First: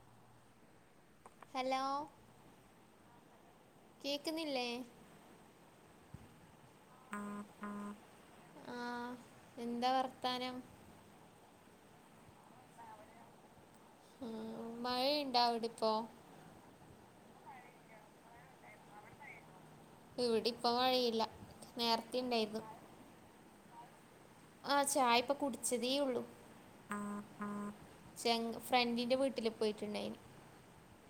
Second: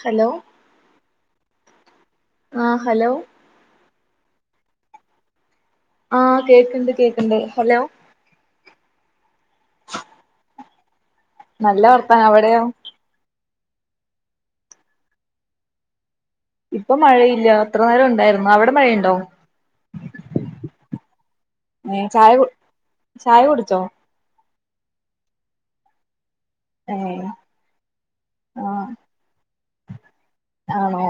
Hello hello ആ hello? കേക്കുന്നില്ലേ ആഹ് കേക്ക്ണ്ട് കേക്ക്ണ്ട് ഹലോ ആ എന്താ വർത്താനം. നല്ല വർത്താനം അവടെയോ? ഉം മഴയുണ്ടാവിടിപ്പോ? ഇപ്പ മഴയില്ല ഇത്ര നേരം ഉണ്ടായിരുന്നു അവ്ടെ മഴ ഇണ്ടോ ഇവിടി ഇപ്പ മഴയില്ല ഏഹ് നേരത്തെ ചായ കുടി ഉണ്ടായിരുന്നു ചായ കുട്ച്ചോ? ആഹ് ചായ ഇപ്പ കുടിച്ചതെ ഒള്ളു ഏഹ് ഫ്രണ്ട് ആഹ് ഫ്രണ്ടിന്റെ വീട്ടിൽ പോയിട്ട് ഇണ്ടായിനി ആണോ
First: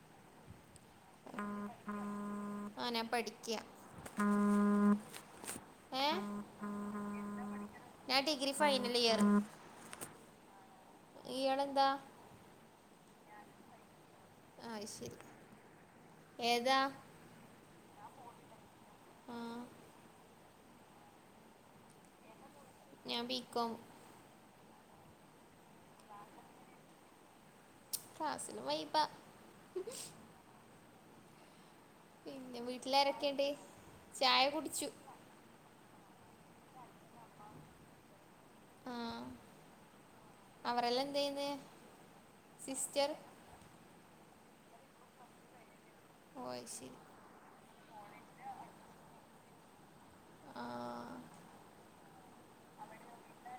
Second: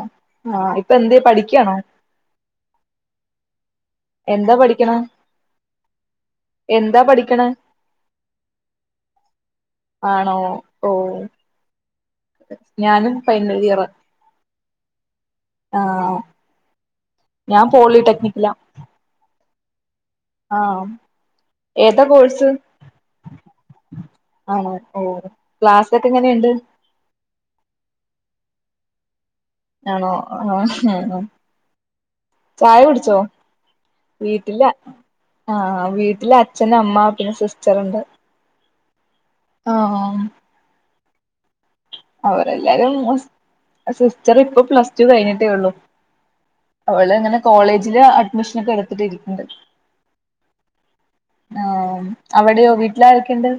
ആഹ് ഇപ്പ എന്തെ പഠിക്ക്യായാണോ? ആഹ് ഞാ പഠിക്ക്യാ എന്താ പഠിക്ക്ണെ ഏഹ് പഠിക്കണെ ഞാൻ ഡിഗ്രി ഫൈനൽ ഇയെർ ആണോ? ഓ ഇയാൾ എന്താ ഞാനും ഫൈനൽ ഇയെറാ അയ് ശരി ഏതാ ഞാൻ പോളിടെക്നിക്കിലാ ആ ആം ഏതാ കോഴ്സ് ഞാൻ ബിക്കോം ആണോ ഓ ക്ലാസ് ഒക്കെ എങ്ങെനെ ഇണ്ട് ക്ലാസ്സിൽ വൈബാ ആണോ? ആഹ് പിന്നെ ചായ കുടിച്ചോ? വീട്ടിലാരൊക്കെയുണ്ട് ചായ വീട്ട്ലാ കുടിച്ചു ആഹ് വീട്ട്ൽ അച്ഛെന് അമ്മ പിന്നെ സിസ്റ്റെർ ഉണ്ട് ആ ആഹ് അവരെല്ലാം എന്ത് ചെയ്യ്ന്ന് അവരെല്ലാരും സിസ്റ്റർ ഇപ്പം പ്ലസ് ടു കഴിഞ്ഞിട്ടെ ഒള്ളു ഓ അയ്ശരി അവൾ ഇങ്ങനെ കോളേജിൽ അഡ്മിഷൻ ഒക്കെ എട്ത്തിട്ട് ഇരിക്ക്ണ്ട് ആഹ് ആഹ് അവിടെയോ വീട്ടിലാരൊക്കെയുണ്ട്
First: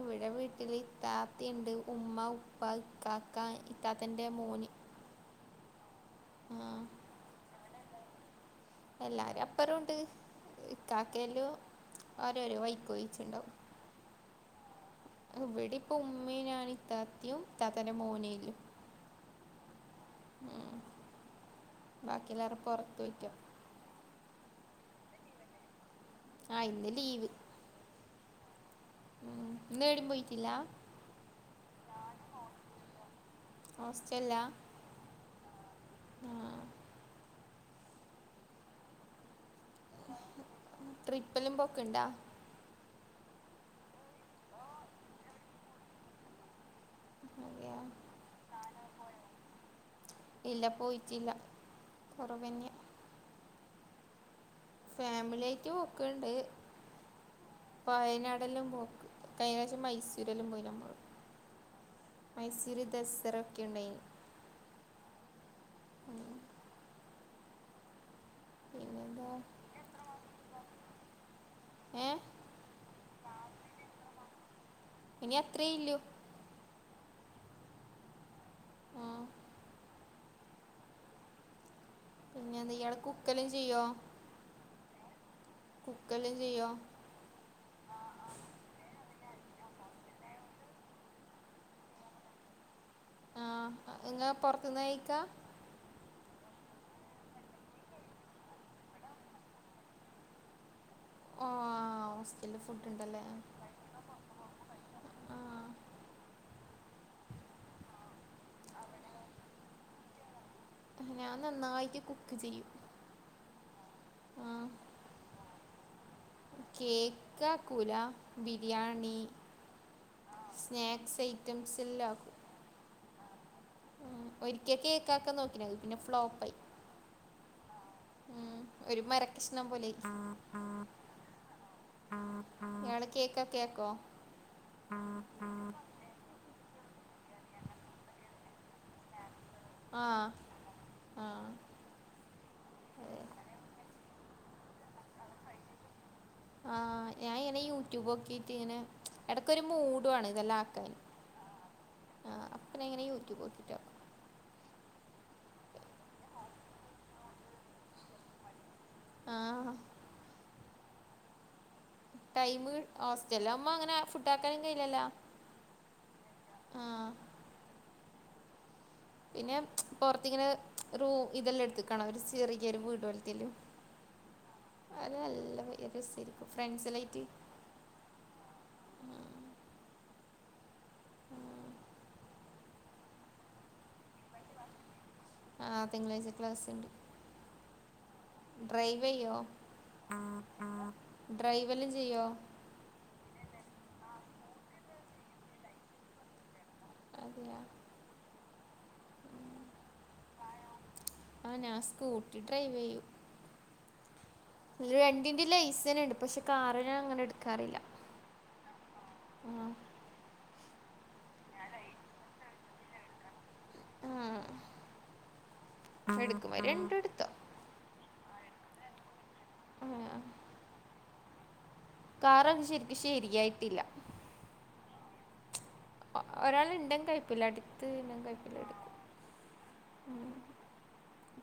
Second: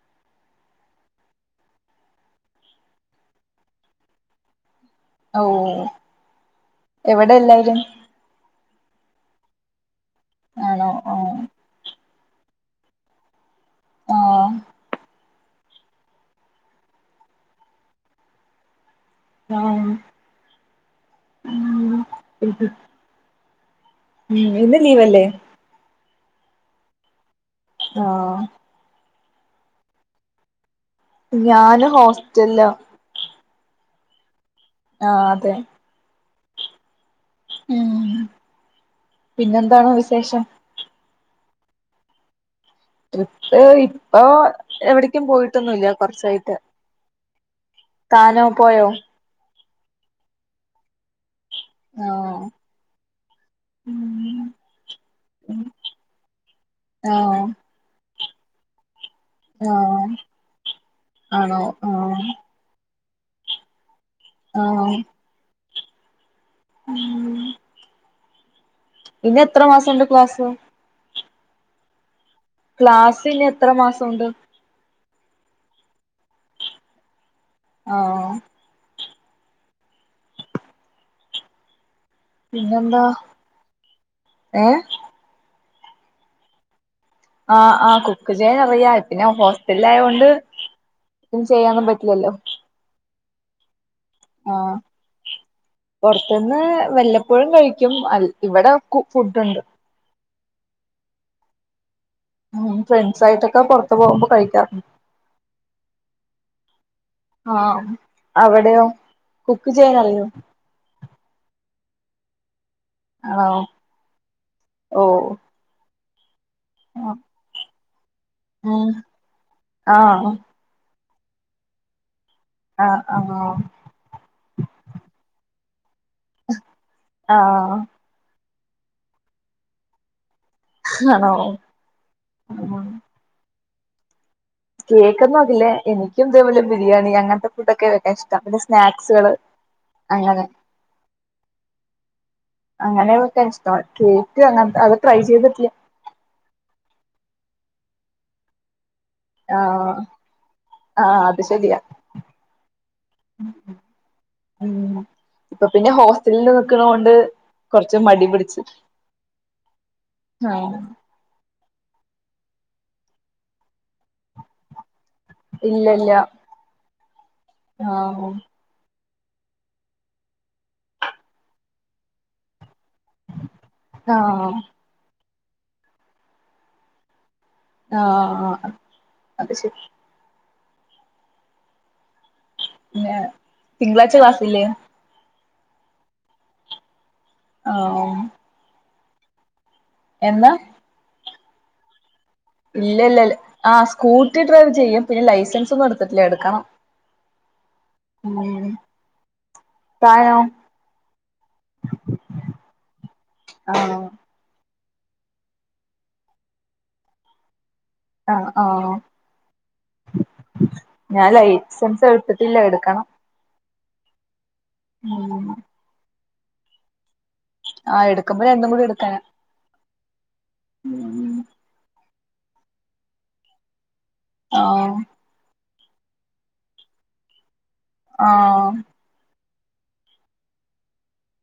ഇവെടെ വീട്ടില് ഇത്താത്തിയിണ്ട് ഉമ്മ, ഉപ്പ, ഇക്കാക്ക ഇത്താത്തെന്റെ മോന് ഒ ഓ ആഹ് എവിടെ എല്ലാരും എല്ലാരും അപ്പറും ഉണ്ട് ആണോ ആഹ് ഇക്കാക്കെല്ലും ഓരോരോ വൈക്ക് പോയിറ്റ് ഇണ്ടാവും ആഹ് ഇവ്ടെ ഇപ്പം ഉമ്മേം ഞാനും ഇതാത്തിയും ഇതാത്താന്റെ മോനെയൊള്ളു [unintelligible] ഉം ബാക്കി എല്ലാരും പൊറത്ത് പോയ്ക്കാ ഉം ഇന്ന് ലീവ് അല്ലെ ആഹ് ഇന്ന് ലീവ് ആഹ് ഉം ഇന്ന് ഏടിം പോയ്റ്റില്ല ഞാന് ഹോസ്റ്റെൽലാ ഹോസ്റ്റെൽലാ ആഹ് അതെ ആഹ് ഉം പിന്നെ എന്താണ് വിശേഷം ട്രിപ്പെല്ലാം പോക്ക് ഇണ്ടാ ട്രിപ്പ് ഇപ്പൊ എവ്ട്ക്കും പോയിട്ടൊന്നും ഇല്ല കൊർച്ചായിട്ട് അതെയാ കാര പൊഴേ ഇല്ല പോയിറ്റ് ഇല്ല. ആഹ് ഉം ഫാമിലി ആയിറ്റ് പോക്ക്ണ്ട്. ആഹ് വയനാടെല്ലാം പോക്ക് കഴിഞ്ഞ ആഴ്ച ആഹ് മൈസൂരെല്ലാം പോയി നമ്മെൾ. ആണോ ആഹ് മൈസൂര് ദസ്റ ഒക്കെ ഉണ്ടായിനി ആണോന്ന് ഉം. ഉം പിന്നെന്താ ഇനി എത്ര മാസണ്ട് ക്ലാസ്? ഏഹ് ക്ലാസ്സ് ഇനി എത്ര മാസമുണ്ട്? ഇനി അത്രേ ഇല്ലു ആഹ് ആഹ് പിന്നെ എന്താ ഇയാൾ പിന്നെന്താ കുക്കലും ചെയ്യോ? ഏഹ് കുക്കലും ചെയ്യോ? ആഹ് ആഹ് കുക്ക് ചെയ്യാൻ അറിയാ എത്ത്നാ ഹോസ്റ്റൽ ആയൊണ്ട്. ക്ക് ചെയ്യാനൊന്നും പറ്റില്ലല്ലോ ആ നിങ്ങൾ ആഹ് പൊറത്ത്ന്ന് കഴിക്കാ? പുറത്തുന്ന് വല്ലപ്പോഴും കഴിക്കും ഇവിടെ ഫുഡുണ്ട് ഓഹ് ആഹ് സ് ഉം ഫ്രണ്ട്സ് ആയിട്ടൊക്കെ പൊറത്ത് പോകുമ്പോ കഴിക്കാറ് ആ ആഹ് അവിടെയോ കുക്ക് ചെയ്യാൻ അറിയോ ഞാൻ നന്നായിട്ട് കുക്ക് ചെയ്യും. [unintelligible] ആ ഓഹ് ആ കേക്കാക്കുല ആഹ് ബിരിയാണി. ആഹ് സ്നേക്സ് ഐറ്റംസ് എല്ലാക്കും. ആഹ് ആഹ് ഉം ഒരിക്കേ കേക്കാക്കാൻ നോക്കിനി പിന്നെ ഫ്ലോ ആഹ് ഉം ഒരു മരക്ഷ്ണം പോലെ ആണോ ഉം ഇയാള് കേക്ക കേക്കോ? കേക്കൊന്നും ആക്കില്ലേ എനിക്കും ഇതേ പോലെ ബിരിയാണി അങ്ങൻത്തെ ഫുഡൊക്കെ നല്ല ടേസ്റ്റ പിന്നെ സ്നാക്സുകള് ആ അങ്ങനെ അതെ അങ്ങനൊയൊക്കെ ഇഷ്ട കേക്ക് അങ്ങൻ അത് ട്രൈ ചെയ്തിട്ടില്ല. ആഹ് ഞൻ ഇങ്ങനെ യൂട്യൂബ് നോക്കീട്ട് ഇങ്ങനെ എടയ്ക്ക് ഒരു ആഹ് മൂഡ് വേണം ഇതെല്ലാം ആക്കാൻ ആഹ് അത് ശരിയാ ആ അപ്പ ഞാ ങ്ങനെ യൂറ്റൂബ് നോക്കി ട്ട ഉം ഇപ്പൊ പിന്നെ ഹോസ്റ്റലിൽ നിക്കണ കൊണ്ട് കൊറച്ച് മടി പിടിച്ചു ആഹ് ആഹ് ടൈമ ഹോസ്റ്റലിൽ ആവുമ്പോ അങ്ങനെ ഫുഡ് ആാക്കാനും കയ്യില്ലല്ലാ ഇല്ല ല്ല ആഹ് ആഹ് പിന്നെ പൊറത്തിങ്ങനെ റൂ ഇതെല്ലാം എടുത്തക്കാണ ഒരു ചിറക്ക് ഒരു വീ [unintelligible] ആഹ് അത് നല്ലരിക്കും ഫ്രണ്ട്സിലായിട്ട് ആഹ് ആഹ് അത് ശരി [unintelligible] പിന്നെ തിങ്കളാഴ്ച ക്ലാസില്ലേ? ആഹ് തിങ്കളാഴ്ച ക്ലസ്ണ്ട് ആഹ് ഉ ഡ്രൈവ് യ്യോ? എന്നാ ഡ്രൈവല് ചെയ്യോ? ഇല്ല ല്ല ആ സ്കൂട്ടി ഡ്രൈവ് ചെയ്യും. പിന്നെ ലൈസൻസ് ഒന്നും എടുത്തിട്ടില്ല എടുക്കണം. അതിയ ഉം താനോ ആ നാസ്കൂട്ടി ഡ്രൈവ് ചെയ്യു ആഹ് രണ്ടിന്റെ ലൈസൻസ് ഉണ്ട് പക്ഷെ കാറ്അങ്ങനെ എടുക്കാറില്ല അ ആഹ് ആ ഞാൻ ലൈസൻസ് എട്ത്തിട്ടില്ല എട്ക്കണം. ആഹ് ആഹ് എടുക്കുമ്പം രണ്ടുംഎടുത്തോ ആ എട്ക്കുമ്പോ രണ്ടും കൂടി എട്ക്കാനാ. ആ കാറൊക്കെ ശരിക്ക് ശരിയായിട്ടില്ല. ആഹ് ഒരാൾ ഇണ്ടെകൊഴപ്പില്ല അടുത്ത് ണ്ടെ കൊഴപ്പില്ല ആഹ്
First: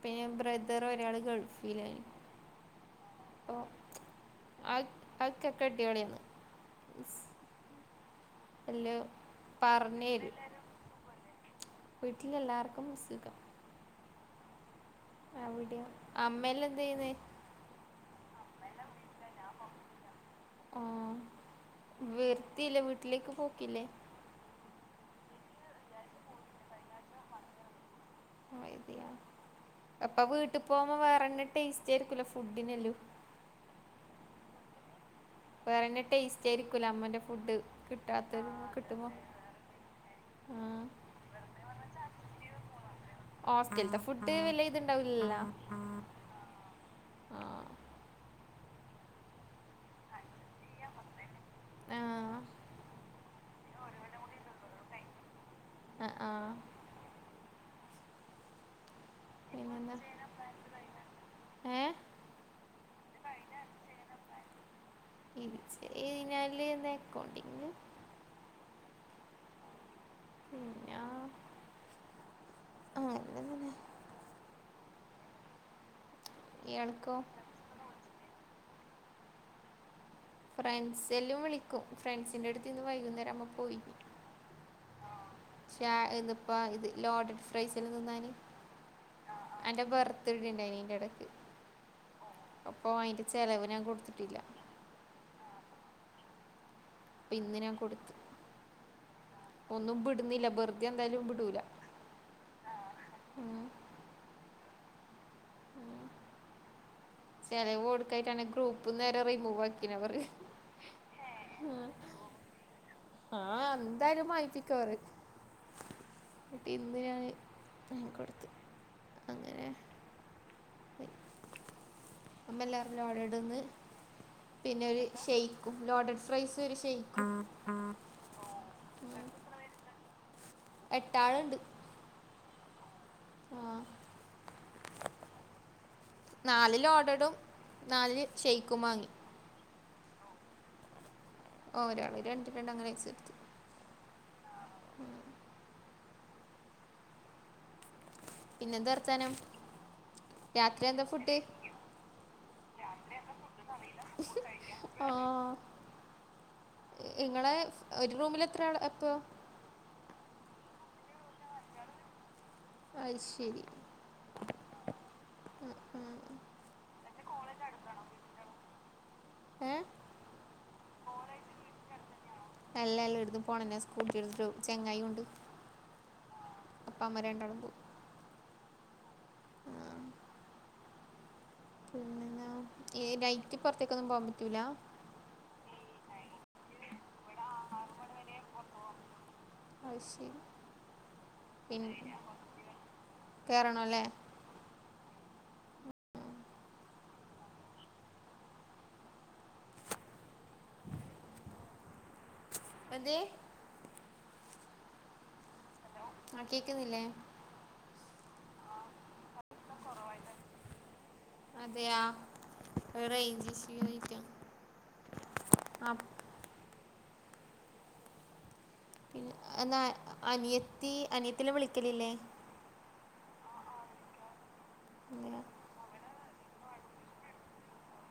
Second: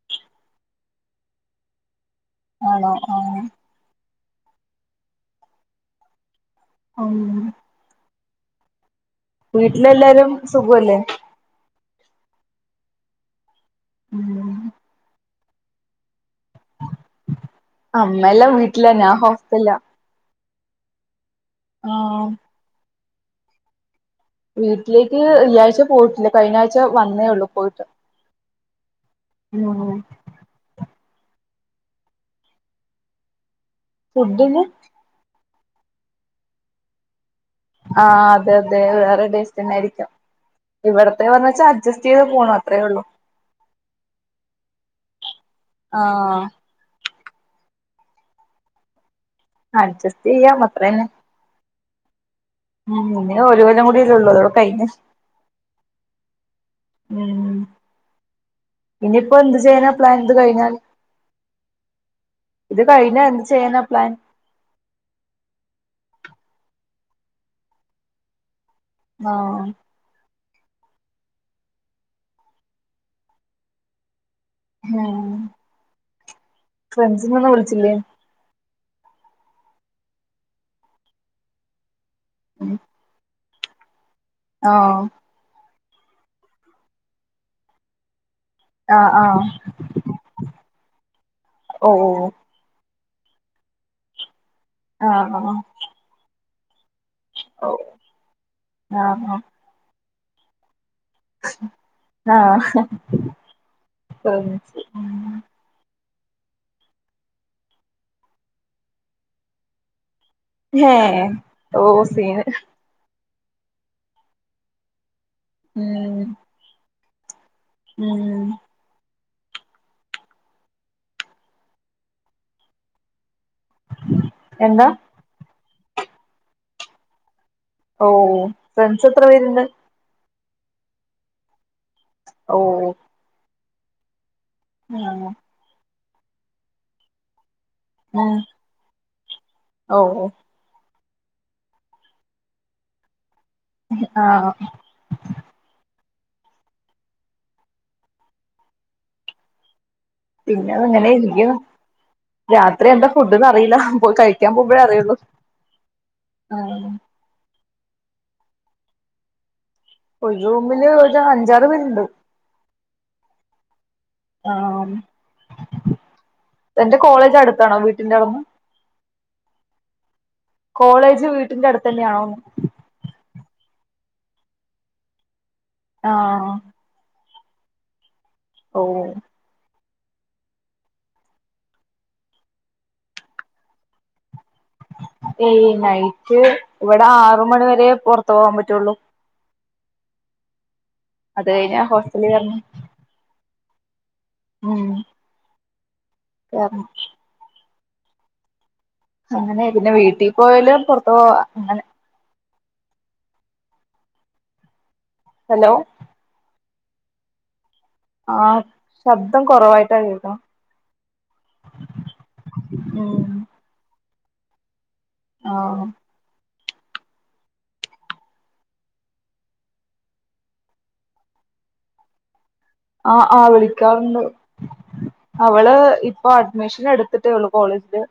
പിന്നെ ബ്രദർ ഒരാള് ഗൾഫിലേ ആണോ ആഹ് ആ ആവൊക്ക് അവൊക്കെകെട്ടിയവളെയാന്ന് അം എല്ലോം വീട്ടിലെല്ലാരും പർഞ്ഞേരും. സുഖല്ലേ വീട്ട്ൽ എല്ലാർക്കും സുഖം. ഉം അവിടെയോ. അമ്മല്ലേ എന്തേ യ്യുന്നേ? അമ്മല്ല വീട്ട്ലാ ഞാ ഹോസ്റ്റല്ലാ ആഹ് ആഹ് വരുത്തില്ലേ വീട്ടിലേക്ക് പോകൂല്ലേ വീട്ടിലേക്ക് ഈ ആഴ്ച പോയിട്ടില്ല കഴിഞ്ഞ ആഴ്ച വന്നേ ഉള്ളു പോയിട്ട് ഉം അപ്പൊ വീട്ട് പോകുമ്പോ വേറെന്നെ ടേസ്റ്റായിരിക്കല്ലോ ഫുഡ്ഡ്നല്ലും. ഫുഡ്ഡ്ന് വേറെന്നെ ടേസ്റ്റ് ആയിരിക്കൂല്ലെ അമ്മന്റെ ഫുഡ് ആ കിട്ടാത്തത് അതെ അതെ കിട്ടുമ്പോ വേറെ ടേസ്റ്റെന്നെ ആയിരിക്കും. ആ ഇവിടത്തെ പറഞ്ഞച്ചാ അഡ്ജസ്റ്റ് ചെയ്ത് പോണം അത്രേ ഉള്ളൂ ഹോസ്റ്റൽത്തെ ഫുഡ് വല്യത്ണ്ടാവൂലല്ലോ. ആഹ് അഡ്ജസ്റ്റ് ചെയ്യാമത്രന്നെ ആഹ് ഉം ഇനി ഒരു കൊല്ലം കൂട്യല്ലേ ഉള്ളൂ അതോടെ കഴിഞ്ഞ്. അ ആഹ് ഉം ഇനിപ്പോ എന്ത് ചെയ്യാനാ പ്ലാൻ പിന്നെന്താ ഇത് കഴിഞ്ഞാൽ? ഏ ഇത് കഴിഞ്ഞാ എന്ത് ചെയ്യാനാ പ്ലാൻ? ഇത് [unintelligible] ഴിഞ്ഞാൽ ന്ന് എക്കൗണ്ടിങ് ആഹ് പിഞ്ഞാ ആ അങ്ങനെന്നെ ഉം ഇയാൾക്കോ ഫ്രണ്ട്സിനെ ഒന്നും വ്ള്ച്ചില്ലേ? ഫ്രണ്ട്സെല്ലും വിളിക്കും ഫ്രണ്ട്സിൻ്റെ അടുത്ത് ഇന്ന് വൈകുന്നേരാകുമ്പോ പോയിരിക്കും ആഹ് ഇത്പ്പ ഇത് ലോഡഡ് ഫ്രൈസൽ തിന്നാൻ ആഹ് ആഹ് എന്റെ ബർത്ത്ഡേ ണ്ടായിനി ഐന്റെടക്ക്. ഓഹ് ഓഹ് ഓഹ് അപ്പൊ അയിന്റെ ചെലവ് ഞാൻ കൊടുത്തിട്ടില്ല ആഹ് പ്പ ഇന്ന് ഓ ഞാൻ കൊടുത്ത് ആഹ് ഒന്നും വിടുന്നില്ല വെറുതെന്തായാലും വിടൂല. ആഹ് ഉം ഉം ചെലവൊടുക്കാഞ്ഞിട്ടാണ് ഗ്രൂപ്പ്ന്നെരെ റിമൂവ് ആക്കീനവർ. ഹേ ഓ സീൻ. ആഹ് ന്തായാലും [unintelligible] ഉമ് [unintelligible] ന്ന് ഞാന് വാങ്ങി കൊടുത്ത്. അങ്ങനെ. അമ്മേല്ലാരും ലോഡഡ്‌ ന്ന്. പിന്നെ എന്താ ഒരു. ഷൈക്കും ലോട്ടർ ഫ്രൈസും ഒരു ഷൈക്കും. ഓഹ്, ഓഹ്!. ഫ്രണ്ട്സ് എത്ര പേരുണ്ട്? എട്ടാളുണ്ട്. ഓ.. ഹ്. ആഹ് യേഹ്. നാല് ലോഡഡും, നാല് ഷൈക്കും മാങ്ങി. ഓഹ്, ഓഹ്! ഓഹ്, ഒരാൾ രണ്ട്, രണ്ട് അങ്ങനെ പൈസട്തു. ആഹ് പിന്നെ എന്താവർത്താനം. പിന്നെ അങ്ങനെയിരിക്കാം. രാത്രി എന്താ ഫുഡ്ന്ന് അറിയില്ല. പോയി കഴിക്കാൻ പോകുമ്പഴേ അറിയുള്ളു. ഇങ്ങളെ, ഒരു റൂമില് എത്രാളാ അപ്പോ? ഒരു റൂമില് ഒരു അഞ്ചാറ് പേരുണ്ട്. അയ് ശെരി. ആഹ്, തന്റെ കോളേജ് അടുത്താണോ? വീട്ടിന്റെ അവിടുന്ന്? ഏഹ്? കോളേജ് വീട്ടിന്റെ അടുത്തന്നെയാണോന്ന്. എല്ല, എല്ലാട്ത്തും പോണെങ്ങേ, സ്കൂട്ടിട്ത്ത് ചെങ്ങായിണ്ട്. ആഹ്. അപ്പ അമ്മ രണ്ടാളും പോകും. ഓ.. ഹ്. ആ, ഏഹ് നൈറ്റ് പുറത്തേക്കൊന്നും പോവാൻ പറ്റൂല. ഏയ്, നൈറ്റ്. ഇവിടെ ആറ് മണി വരെ പുറത്ത് പോകാൻ പറ്റുള്ളൂ. അഹ് ശരി അത് കഴിഞ്ഞാ പിന്നെ ഹോസ്റ്റലിൽ കേറണം കേറണല്ലേ. ഉം. യ, ഉം. അങ്ങനെ പിന്നെ വീട്ടി പോവല് പുറത്ത് പോവാ അങ്ങനെ. എന്ത്? ഹലോ. ആഹ്, കേക്കുന്നില്ലേ? ആ ശബ്ദം കുറവായിട്ടാ കേക്കണ. അതെയാ? അത് ഉം റെയ്ഞ്ച് ഇഷ്യൂ ആയിരിക്കാം. ആഹ്. പിൻ, എന്നാ..., അനിയത്തി, അനിയത്തില്ലാം വിളിക്കലില്ലേ? ആഹ്, ആഹ്. വിളിക്കാറുണ്ട്. എന്തിനാ അവള്, ഇപ്പൊ അഡ്മിഷൻ എടുത്തിട്ടേള്ളു. കോളേജില്.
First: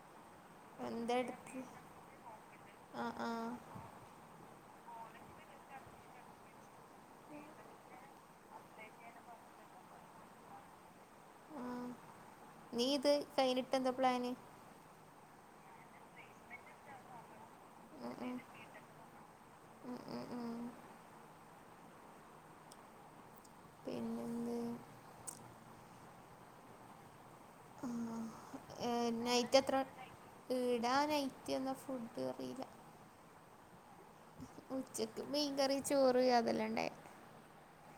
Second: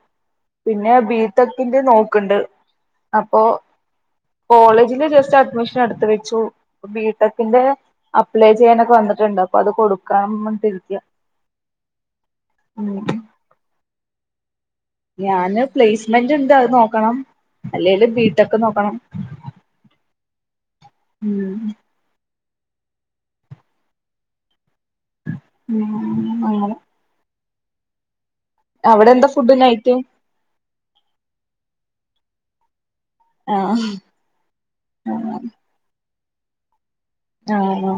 പിന്നെ എന്താ എടുത്ത് ബീട്ടക്കിന്റെ നോക്ക്ണ്ട്. ആ ആ അപ്പൊ, കോളേജില് ജസ്റ്റ് അഡ്മിഷന് എടുത്ത് വെച്ചു. ബിടെക്കിന്റെ അപ്ല ചെയ്യാനൊക്കെ വന്നിട്ടുണ്ടോ. അപ്പൊ അത് കൊടുക്കാന്ന് പറഞ്ഞിട്ട് ഇരിക്ക. ആ നീ ഇത് കഴിഞ്ഞിട്ട് എന്താ പ്ലാന്? ഞാന് പ്ലേസ്മെന്റ്ണ്ട്, അത് നോക്കണം. അല്ലെല് ഉം ഉം. ബിടെക് നോക്കണം. ഉം ഉം ഉം. [inaudible] പിന്നെന്ത് ഉം. അങ്ങനെ. അവിടെ എന്താ ഫുഡ് നൈറ്റ് എത്ര ഇടാ നൈറ്റ് എന്ന ഫുഡ് അറിയില്ല. ആഹ് ഉച്ചക്ക് ആഹ് മീൻകറി ചോറ് അതെല്ലാം ഉണ്ടായിരുന്നു ആണോ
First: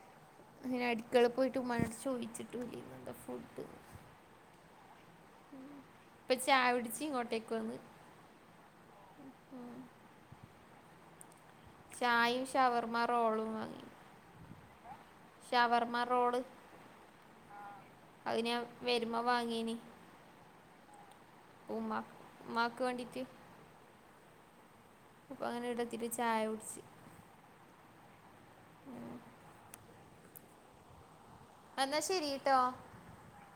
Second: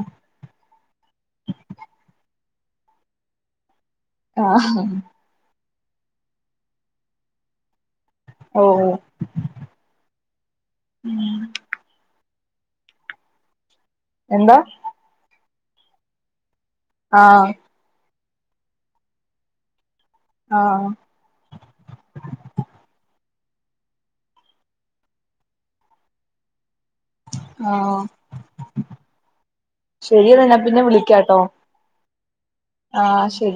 അങ്ങനെ അടുക്കള പോയിട്ട് ഉമ്മാനോട്ടട് ചോദിച്ചിട്ട് ഇന്താ ഫുഡ് ആഹ് ഇപ്പ ചായകുടിച്ച് ഇങ്ങോട്ടേക്ക് വന്ന് ഓഹ് ഓ ഉം. ചായയും ഷവർമ്മ റോളും വാങ്ങി എന്താ ശവർമാ റോൾ ആഹ് അത്ഞാൻ വരുമ്പോ വാങ്ങീന് ആഹ് ഓമാ ഉമ്മാക്ക് വേണ്ടിട്ട് അപ്പൊ അങ്ങനെ ഇടത്തിരി ചായ കുടിച്ചച്ച് ആഹ് ശരിയന്നാ പിന്നെ വിളിക്കാംട്ടോ എന്നാശരി ട്ടോ ആഹ്ശരി